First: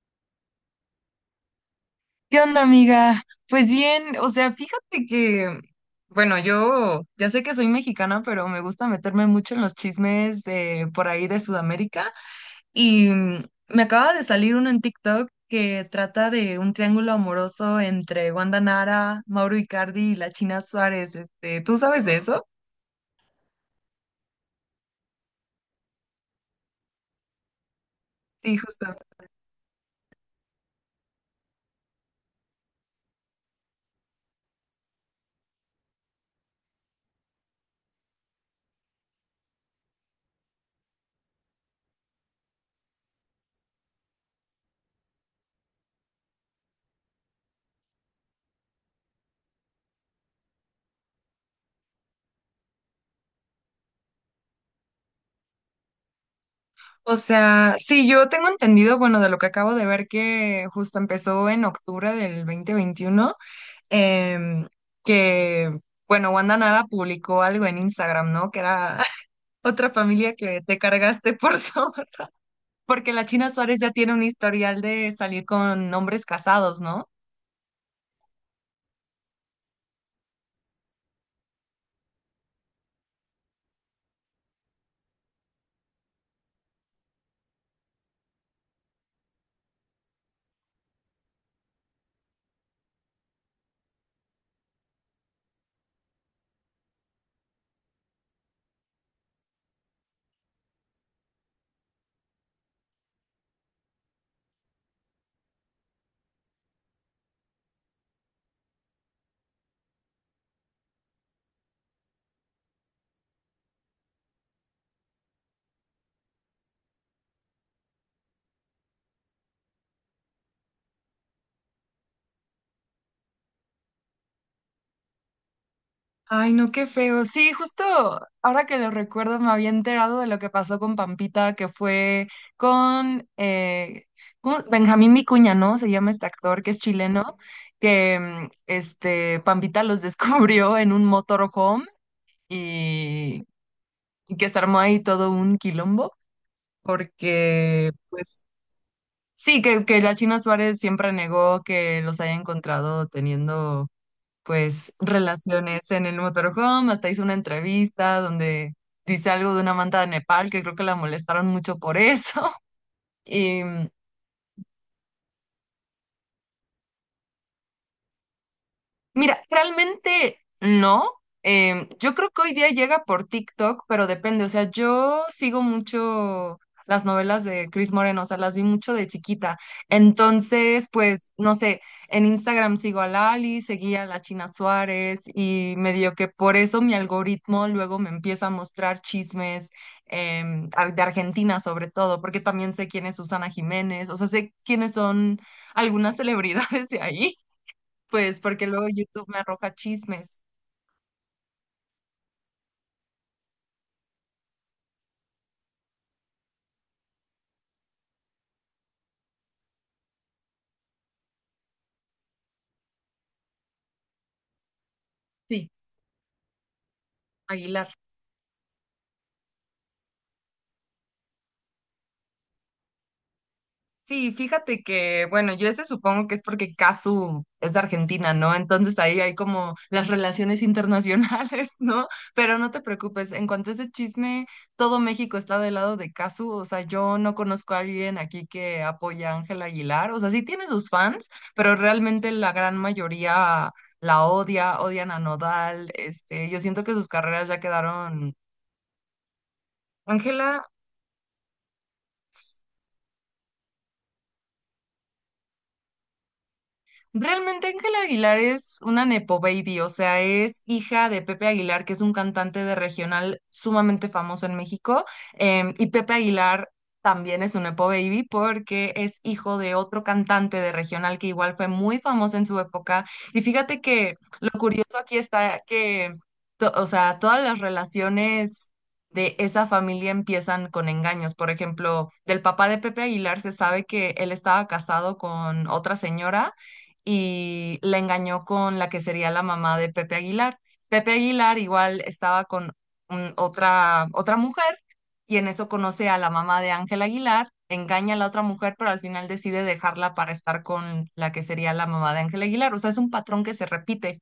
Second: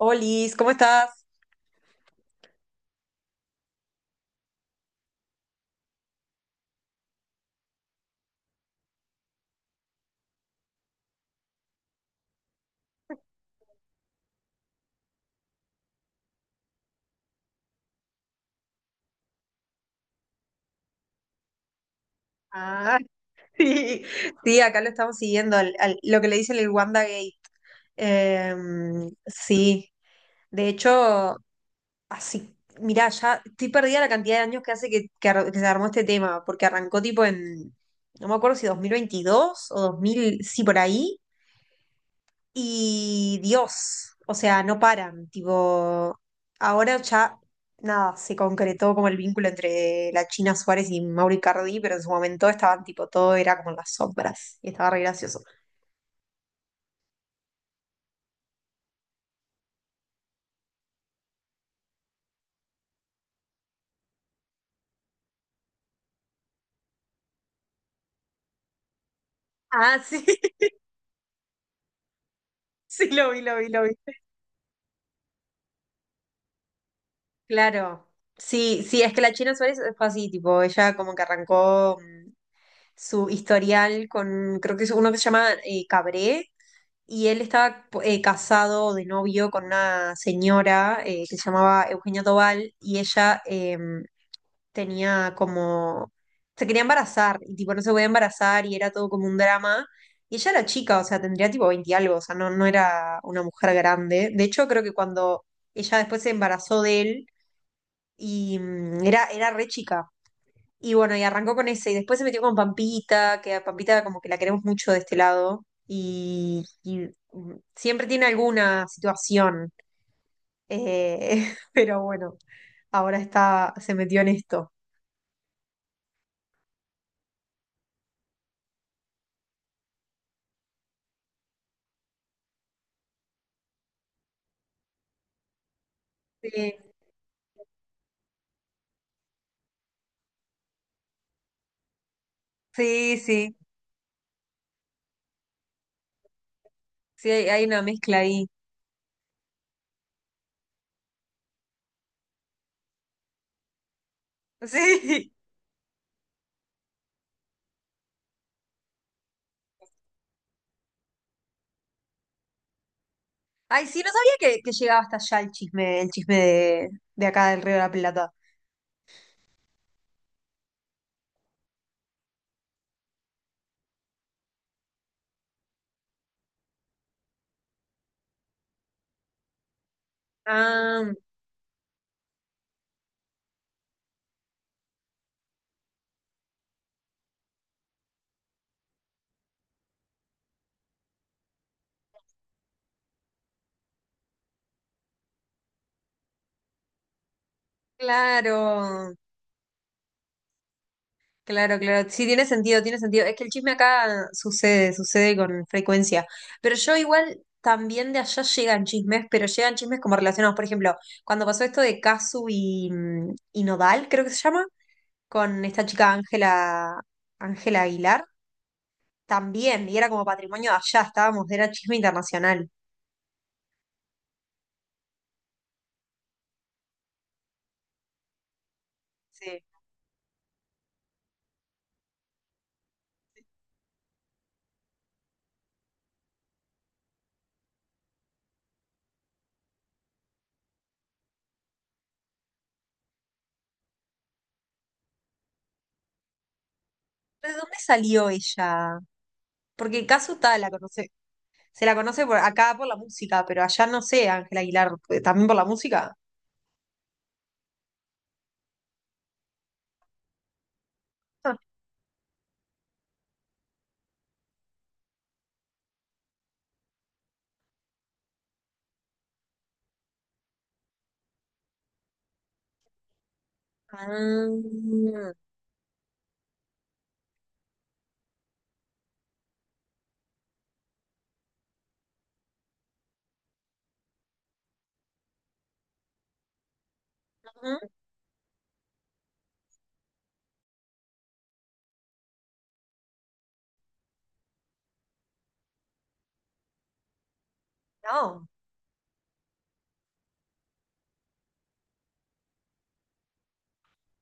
Olis, ¿cómo estás? ¿Qué onda, amiga? Pues bien, o sea, fíjate que, bueno, yo ya sé que soy mexicana, pero me gusta meterme mucho en los chismes de por ahí de Sudamérica y me acaba de salir uno en TikTok que trata de un triángulo amoroso entre Wanda Nara, Mauro Icardi y la China Suárez. ¿Tú sabes de eso? Ah, Sí, sí, acá lo estamos siguiendo, lo que le dicen el Wanda Gate. Sí, justo. Sí, de hecho, así, mirá, ya estoy perdida la cantidad de años que hace que se armó este tema, porque arrancó tipo en, no me acuerdo si 2022 o 2000, sí, por ahí. Y Dios, o sea, no paran, tipo, ahora ya nada, se concretó como el vínculo entre la China Suárez y Mauro Icardi, pero en su momento estaban tipo, todo era como en las sombras y estaba re gracioso. O sea, sí, yo tengo entendido, bueno, de lo que acabo de ver que justo empezó en octubre del 2021. em, que, bueno, Wanda Nara publicó algo en Instagram, ¿no? Que era otra Ah, sí, familia que te cargaste por zorra. sí, Porque la lo vi, China lo vi, Suárez lo vi. ya tiene un historial de salir con hombres casados, ¿no? Claro. Sí, sí, es que la China Suárez fue así, tipo, ella como que arrancó su historial con, creo que es uno que se llama Cabré. Y él estaba casado de novio con una señora que se llamaba Eugenia Tobal, y ella tenía como, se quería embarazar y tipo no se podía embarazar y era todo como un drama. Y ella era chica, o sea, tendría tipo 20 y algo, o sea, no era una mujer grande. De hecho, creo que cuando ella después se embarazó de él y era re chica. Y bueno, y arrancó con ese, y después se metió con Pampita, que a Pampita como que la queremos mucho de este lado, y, siempre tiene alguna situación, pero bueno, ahora está, se metió en esto. Ay, no, qué feo. Sí, justo ahora que lo recuerdo me había enterado de lo que pasó con Pampita, que fue con ¿cómo? Benjamín Vicuña, ¿no? Se llama este Sí, actor que es chileno, que Pampita los descubrió en un motorhome sí, y sí, que se armó ahí todo un quilombo, sí, hay, hay una porque, mezcla pues, ahí. sí, que la China Suárez siempre negó que los haya encontrado teniendo, pues, Sí. relaciones en el motorhome, hasta hizo una entrevista donde dice algo de una manta de Nepal, que creo que la molestaron mucho por eso. Y Ay, sí, no sabía que llegaba hasta allá el chisme de acá del Río de la Plata. mira, realmente no. Yo creo que hoy día llega por TikTok, pero depende. O sea, yo sigo mucho las novelas de Chris Moreno, o sea, las vi mucho de chiquita. Entonces, Ah, pues, no sé, en Instagram sigo a Lali, seguía a la China Suárez y medio que por eso mi algoritmo luego me empieza a mostrar chismes de Argentina sobre todo, porque también sé quién es Susana Jiménez, o sea, sé quiénes son algunas celebridades de ahí pues porque luego claro, YouTube me arroja chismes. claro, claro. Sí, tiene sentido, tiene sentido. Es que el chisme acá sucede, sucede con frecuencia. Pero yo igual también de allá llegan chismes, pero llegan chismes como relacionados. Por ejemplo, cuando pasó esto de Casu y Nodal, creo que se llama, con Sí, esta chica Ángela, Ángela Aguilar. Aguilar. También, y era como patrimonio de allá, estábamos, era chisme internacional. Sí, fíjate que, bueno, yo ese supongo que es porque Casu es de Argentina, ¿no? Entonces ahí hay Sí. como las relaciones internacionales, ¿no? Pero no te preocupes, en cuanto a ese chisme, todo México está del lado de Casu, o sea, yo no conozco a alguien aquí que apoya a Ángela Aguilar, o sea, sí tiene sus fans, pero realmente la gran mayoría la odia, odian a Nodal, este, yo siento que sus carreras ¿Pero de ya dónde salió quedaron. ella? Porque Ángela Kazuta la conoce, se la conoce por acá por la música, pero allá no sé, Ángela Aguilar, pues, también por la música. Realmente Ángela Aguilar es una nepo baby, o sea, es hija de Pepe Ah. Aguilar, que es un cantante de regional sumamente famoso en México, y Pepe Aguilar también es un nepo baby porque es hijo de otro cantante de regional que igual fue muy famoso en su época. Y fíjate Ah, que lo curioso aquí está que, o sea, todas las relaciones de esa familia empiezan con engaños. Por ejemplo, del papá de Pepe Aguilar se sabe que él estaba casado con otra señora y ujú, la engañó con la que sería la mamá de Pepe Aguilar. Pepe Aguilar igual estaba con otra mujer y en eso conoce a la mamá de Ángel Aguilar, engaña a la otra no. mujer, pero al final decide dejarla para estar con la que sería la mamá de Ángel Aguilar. O sea, es un patrón que se repite.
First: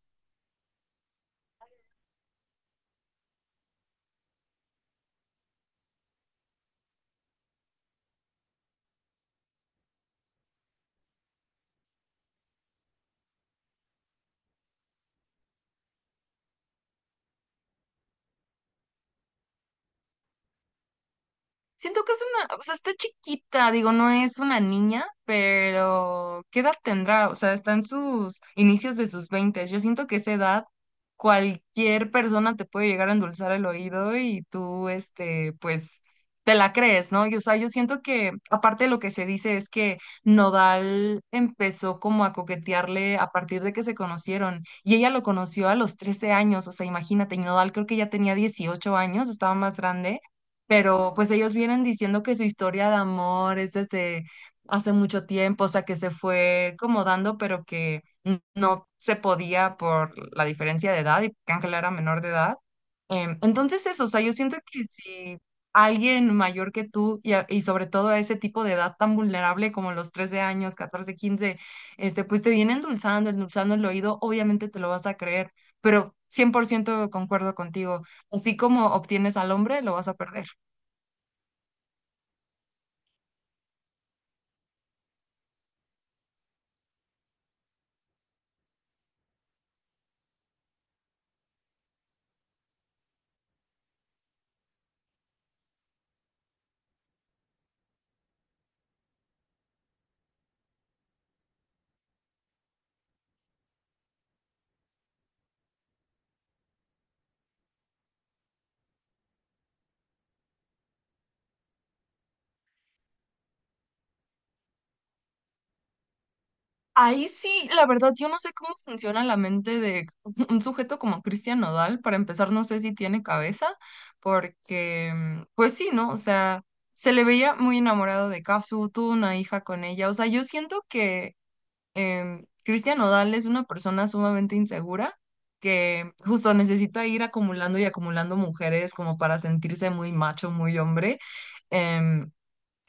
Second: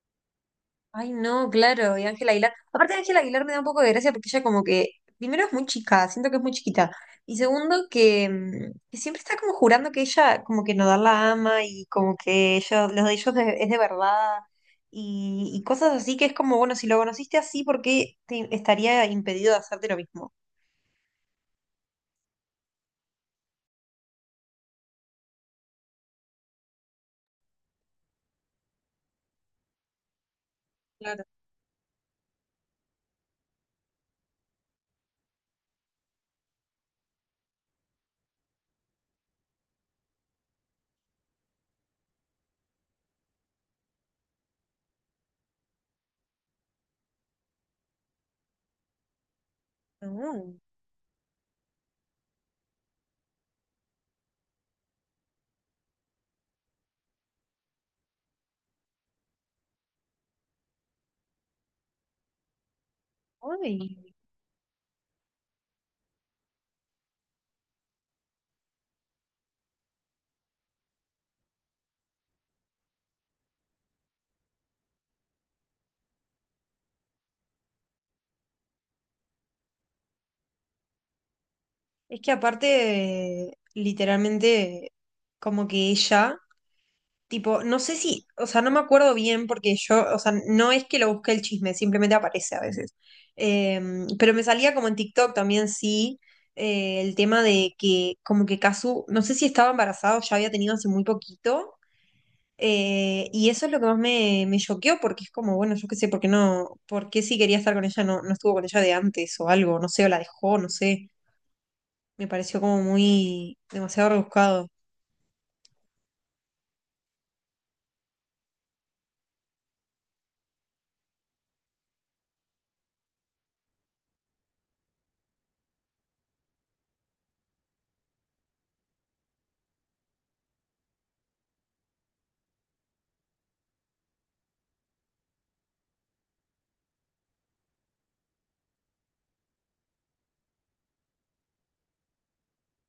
Ay, no, claro, y Ángela Aguilar. Aparte, Ángela Aguilar me da un poco de gracia porque ella como que, primero es muy chica, siento que es muy chiquita. Y segundo, que, que siempre está como jurando que ella como que Nodal la ama y como que ellos, los de ellos de- es de verdad y cosas así que es como, bueno, si lo conociste así, ¿por qué te estaría impedido de hacerte lo mismo? Siento que es una, o sea, está chiquita, digo, no es una niña, pero ¿qué edad tendrá? O sea, está en sus inicios de sus veintes. Yo siento que esa edad Claro. cualquier persona te puede llegar a endulzar el oído y tú, este, pues, te la crees, ¿no? Y, o sea, yo siento que, aparte de lo que se dice es que Nodal empezó como a coquetearle a partir de que se conocieron y ella lo conoció a los 13 años, o sea, imagínate, Nodal creo que ya tenía 18 años, estaba más grande No, pero pues ellos vienen diciendo que su historia de amor es desde hace mucho tiempo, o sea, que se fue como dando, pero que no se podía por la diferencia de edad y que Ángela era menor de edad. Entonces eso, o ay. sea, yo siento que si alguien mayor que tú y, y sobre todo a ese tipo de edad tan vulnerable como los 13 años, 14, 15 este, pues te viene endulzando, endulzando el oído, obviamente te lo vas a creer, pero 100% concuerdo contigo. Así como obtienes al hombre, lo vas a perder. Es que aparte, literalmente, como que ella... Tipo, no sé si, o sea, no me acuerdo bien porque yo, o sea, no es que lo busqué el chisme, simplemente aparece a veces. Eh, pero me salía como en TikTok también, sí, el tema de que como que Kazu, no sé si estaba embarazada o ya había tenido hace muy poquito. Y eso es lo que más me choqueó porque es como, bueno, yo qué sé, ¿por qué no? ¿Por qué si quería estar con ella no estuvo con ella de antes o algo? No sé, o la dejó, no sé. Me pareció como muy demasiado rebuscado. Ahí sí, la verdad, yo no sé cómo funciona la mente de un sujeto como Cristian Nodal. Para empezar, no sé si tiene cabeza, porque, pues sí, ¿no? O sea, se le veía muy enamorado de Kazu, tuvo una hija con ella. O sea, yo siento que Cristian Nodal es una persona sumamente insegura que justo necesita ir acumulando y acumulando mujeres como para sentirse muy macho, muy hombre. em,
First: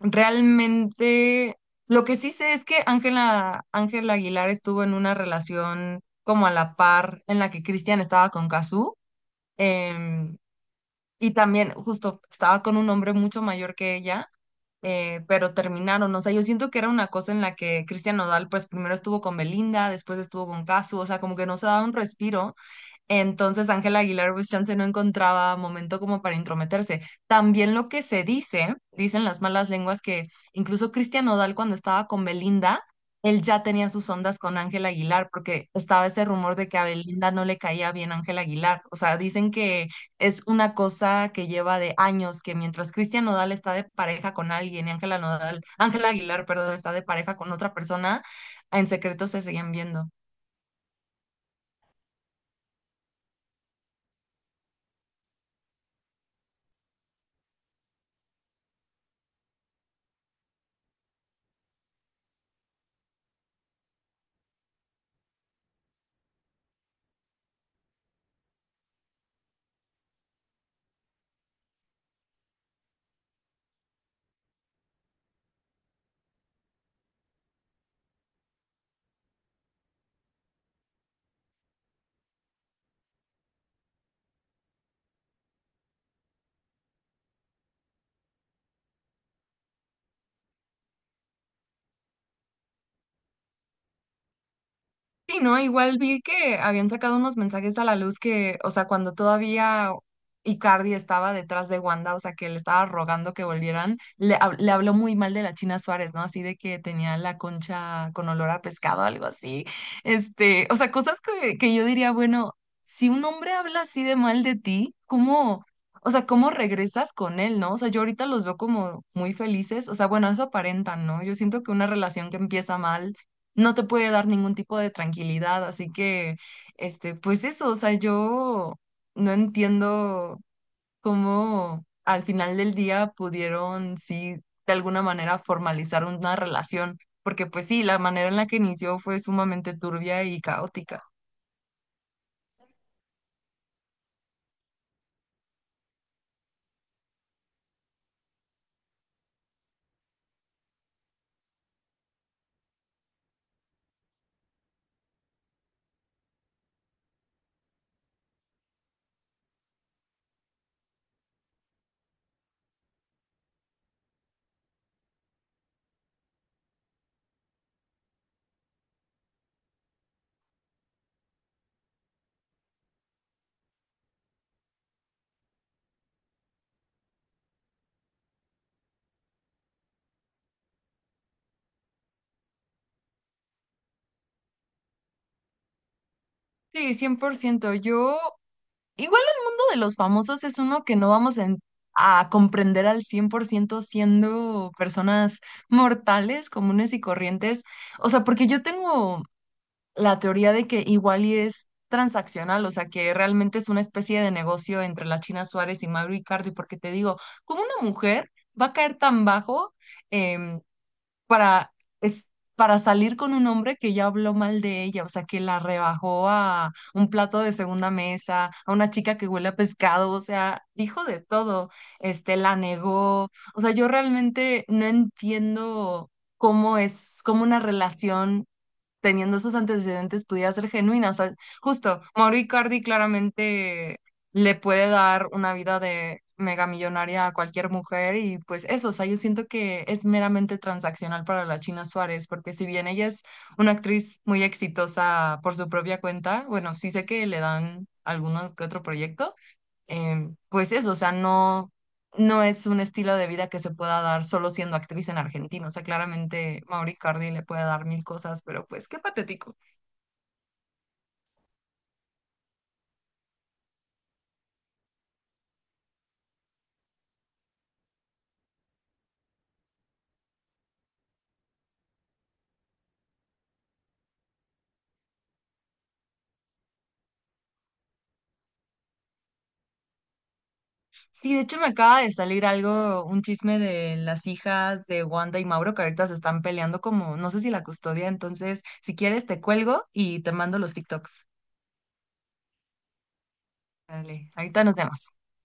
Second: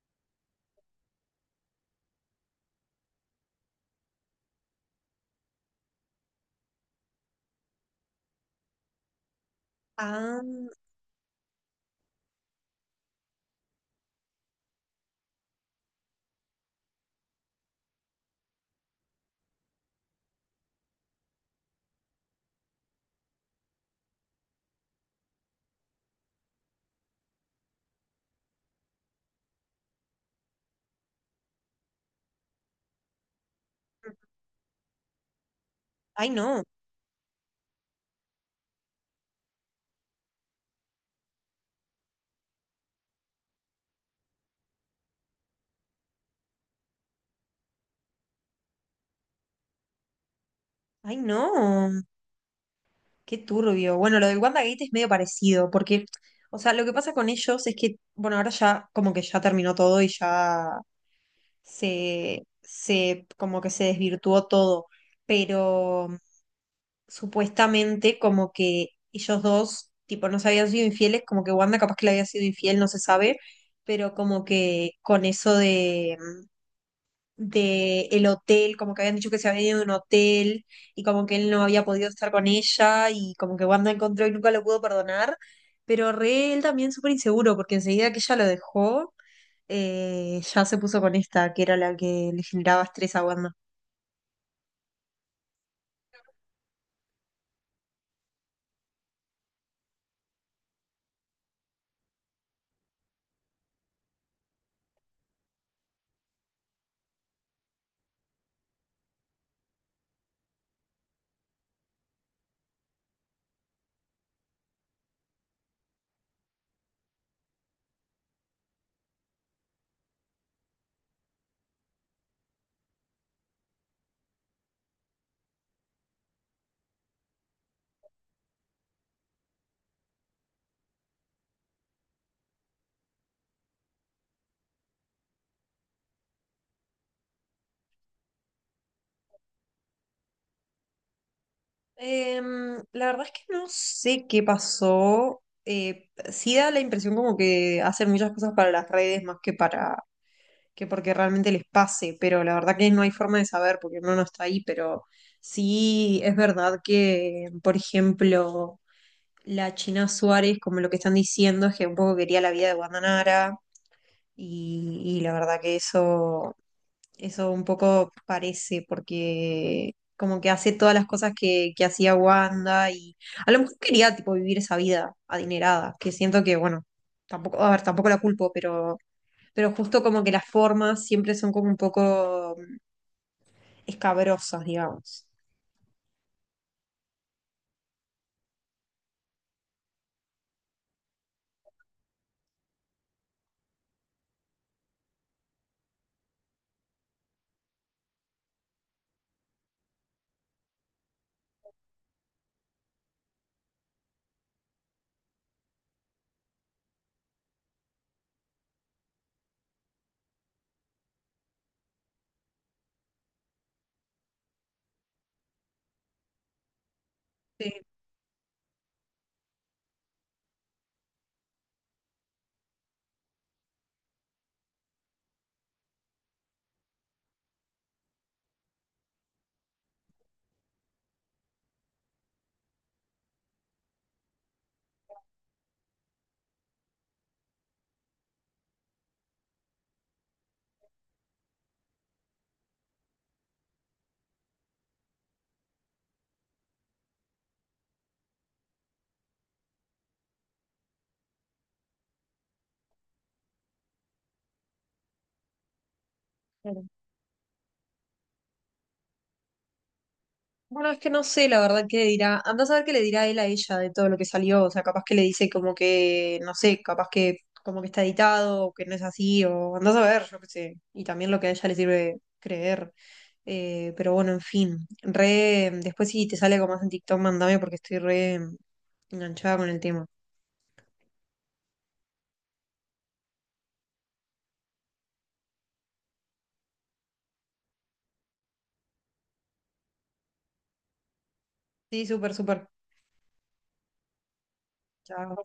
Realmente, lo que sí sé es que Ángela Aguilar estuvo en una relación como a la par en la que Cristian estaba con Cazzu, em, Ah, y también justo estaba con un hombre mucho mayor que ella, pero terminaron. O sea, yo siento que era una cosa en la que Cristian Nodal, pues primero estuvo con Belinda, después estuvo con Cazzu, o sea, como que no se daba un respiro. Entonces Ángela Aguilar pues chance no encontraba momento como para intrometerse. También lo que se dice, dicen las malas lenguas que incluso Cristian Nodal cuando estaba con Belinda, él ya tenía sus ondas con Ángela Aguilar porque estaba ese ay rumor no, de que a Belinda no le caía bien Ángela Aguilar. O sea, dicen que es una cosa que lleva de años, que mientras Cristian Nodal está de pareja con alguien y Ángela Aguilar, perdón, está de pareja con otra persona, en secreto se siguen viendo. ay no. Qué turbio. Bueno, lo del WandaGate es medio parecido, porque, o sea, lo que pasa con ellos es que, bueno, ahora ya como que ya terminó todo y ya como que se desvirtuó todo, pero supuestamente como que ellos dos, tipo, no se habían sido infieles, como que Wanda capaz que le había sido infiel, no se sabe, pero como que con eso de el hotel, como que habían dicho que se había ido de un hotel y como que él no había podido estar con ella y como que Wanda encontró y nunca lo pudo perdonar, pero re él también súper inseguro porque enseguida que ella lo dejó, ya se puso con esta, que era la que le generaba estrés a Wanda. Sí, ¿no? Igual vi que habían sacado unos mensajes a la luz que, o sea, cuando todavía Icardi estaba detrás de Wanda, o sea, que le estaba rogando que volvieran, le habló muy mal de la China Suárez, ¿no? Así de que tenía la concha con olor a pescado, algo así. Este, o sea, cosas que yo diría, bueno, si un hombre habla así de mal de ti, o sea, ¿cómo regresas con él? ¿No? O sea, yo ahorita los veo como muy felices, o sea, bueno, eso aparentan, ¿no? Yo siento que una relación que empieza mal no te puede dar ningún tipo de tranquilidad, así que, este, pues eso, o sea, yo no entiendo cómo al final del día pudieron, sí, de alguna manera formalizar una relación, porque pues sí, la manera en la que inició fue sumamente turbia y caótica. La verdad es que no sé qué pasó. Sí da la impresión como que hacen muchas cosas para las redes más que para que porque realmente les pase, pero la verdad que no hay forma de saber porque no está ahí, pero sí es verdad que, por ejemplo, la China Suárez, como lo que están diciendo, es que un poco quería la vida de Guandanara y la verdad que eso un poco parece, porque como que hace todas las cosas que hacía Wanda y a lo mejor quería tipo vivir esa vida adinerada, que siento que, bueno, tampoco, a ver, tampoco la culpo, pero justo como que las formas siempre son como un poco escabrosas, digamos. Sí, 100% yo, igual el mundo de los famosos es uno que no vamos a comprender al 100% siendo personas mortales, comunes y corrientes. O sea, porque yo tengo la teoría de que igual y es transaccional, o sea, que realmente es una especie de negocio entre la China Suárez y Mauro Icardi, porque te digo, ¿cómo una mujer va a caer tan bajo em, para, es, para salir con un hombre que ya habló mal de ella? O sea, que la rebajó a un plato de Sí, segunda mesa, a una chica que huele a pescado, o sea, dijo de todo, este, la negó, o sea, yo realmente no entiendo cómo es, cómo una relación teniendo esos antecedentes pudiera ser genuina. O sea, justo, Mauro Icardi claramente le puede dar una vida de mega millonaria a cualquier mujer y pues eso, o sea, yo siento que es meramente transaccional para la China Suárez, porque si bien ella es una actriz muy exitosa por su propia cuenta, bueno, sí sé que le dan alguno que otro proyecto pues eso, o sea, no, no es un estilo de vida que se pueda dar solo siendo actriz en Argentina. O sea, claramente claro. Mauri Cardi le puede dar mil cosas, pero pues qué patético. Bueno, es que no sé la verdad qué dirá. Andá a saber qué le dirá él a ella de todo lo que salió. O sea, capaz que le dice como que, no sé, capaz que como que está editado o que no es así, o andás a ver, yo qué sé. Y también lo que a ella le sirve creer. Pero bueno, en fin. Re, después si te sale algo más en TikTok, mandame porque estoy re enganchada con el tema. Sí, de hecho me acaba de salir algo, un chisme de las hijas de Wanda y Mauro que ahorita se están peleando como, no sé si la custodia, entonces si quieres te cuelgo y te mando los TikToks. Sí, súper, súper. Dale, ahorita nos vemos. Chao.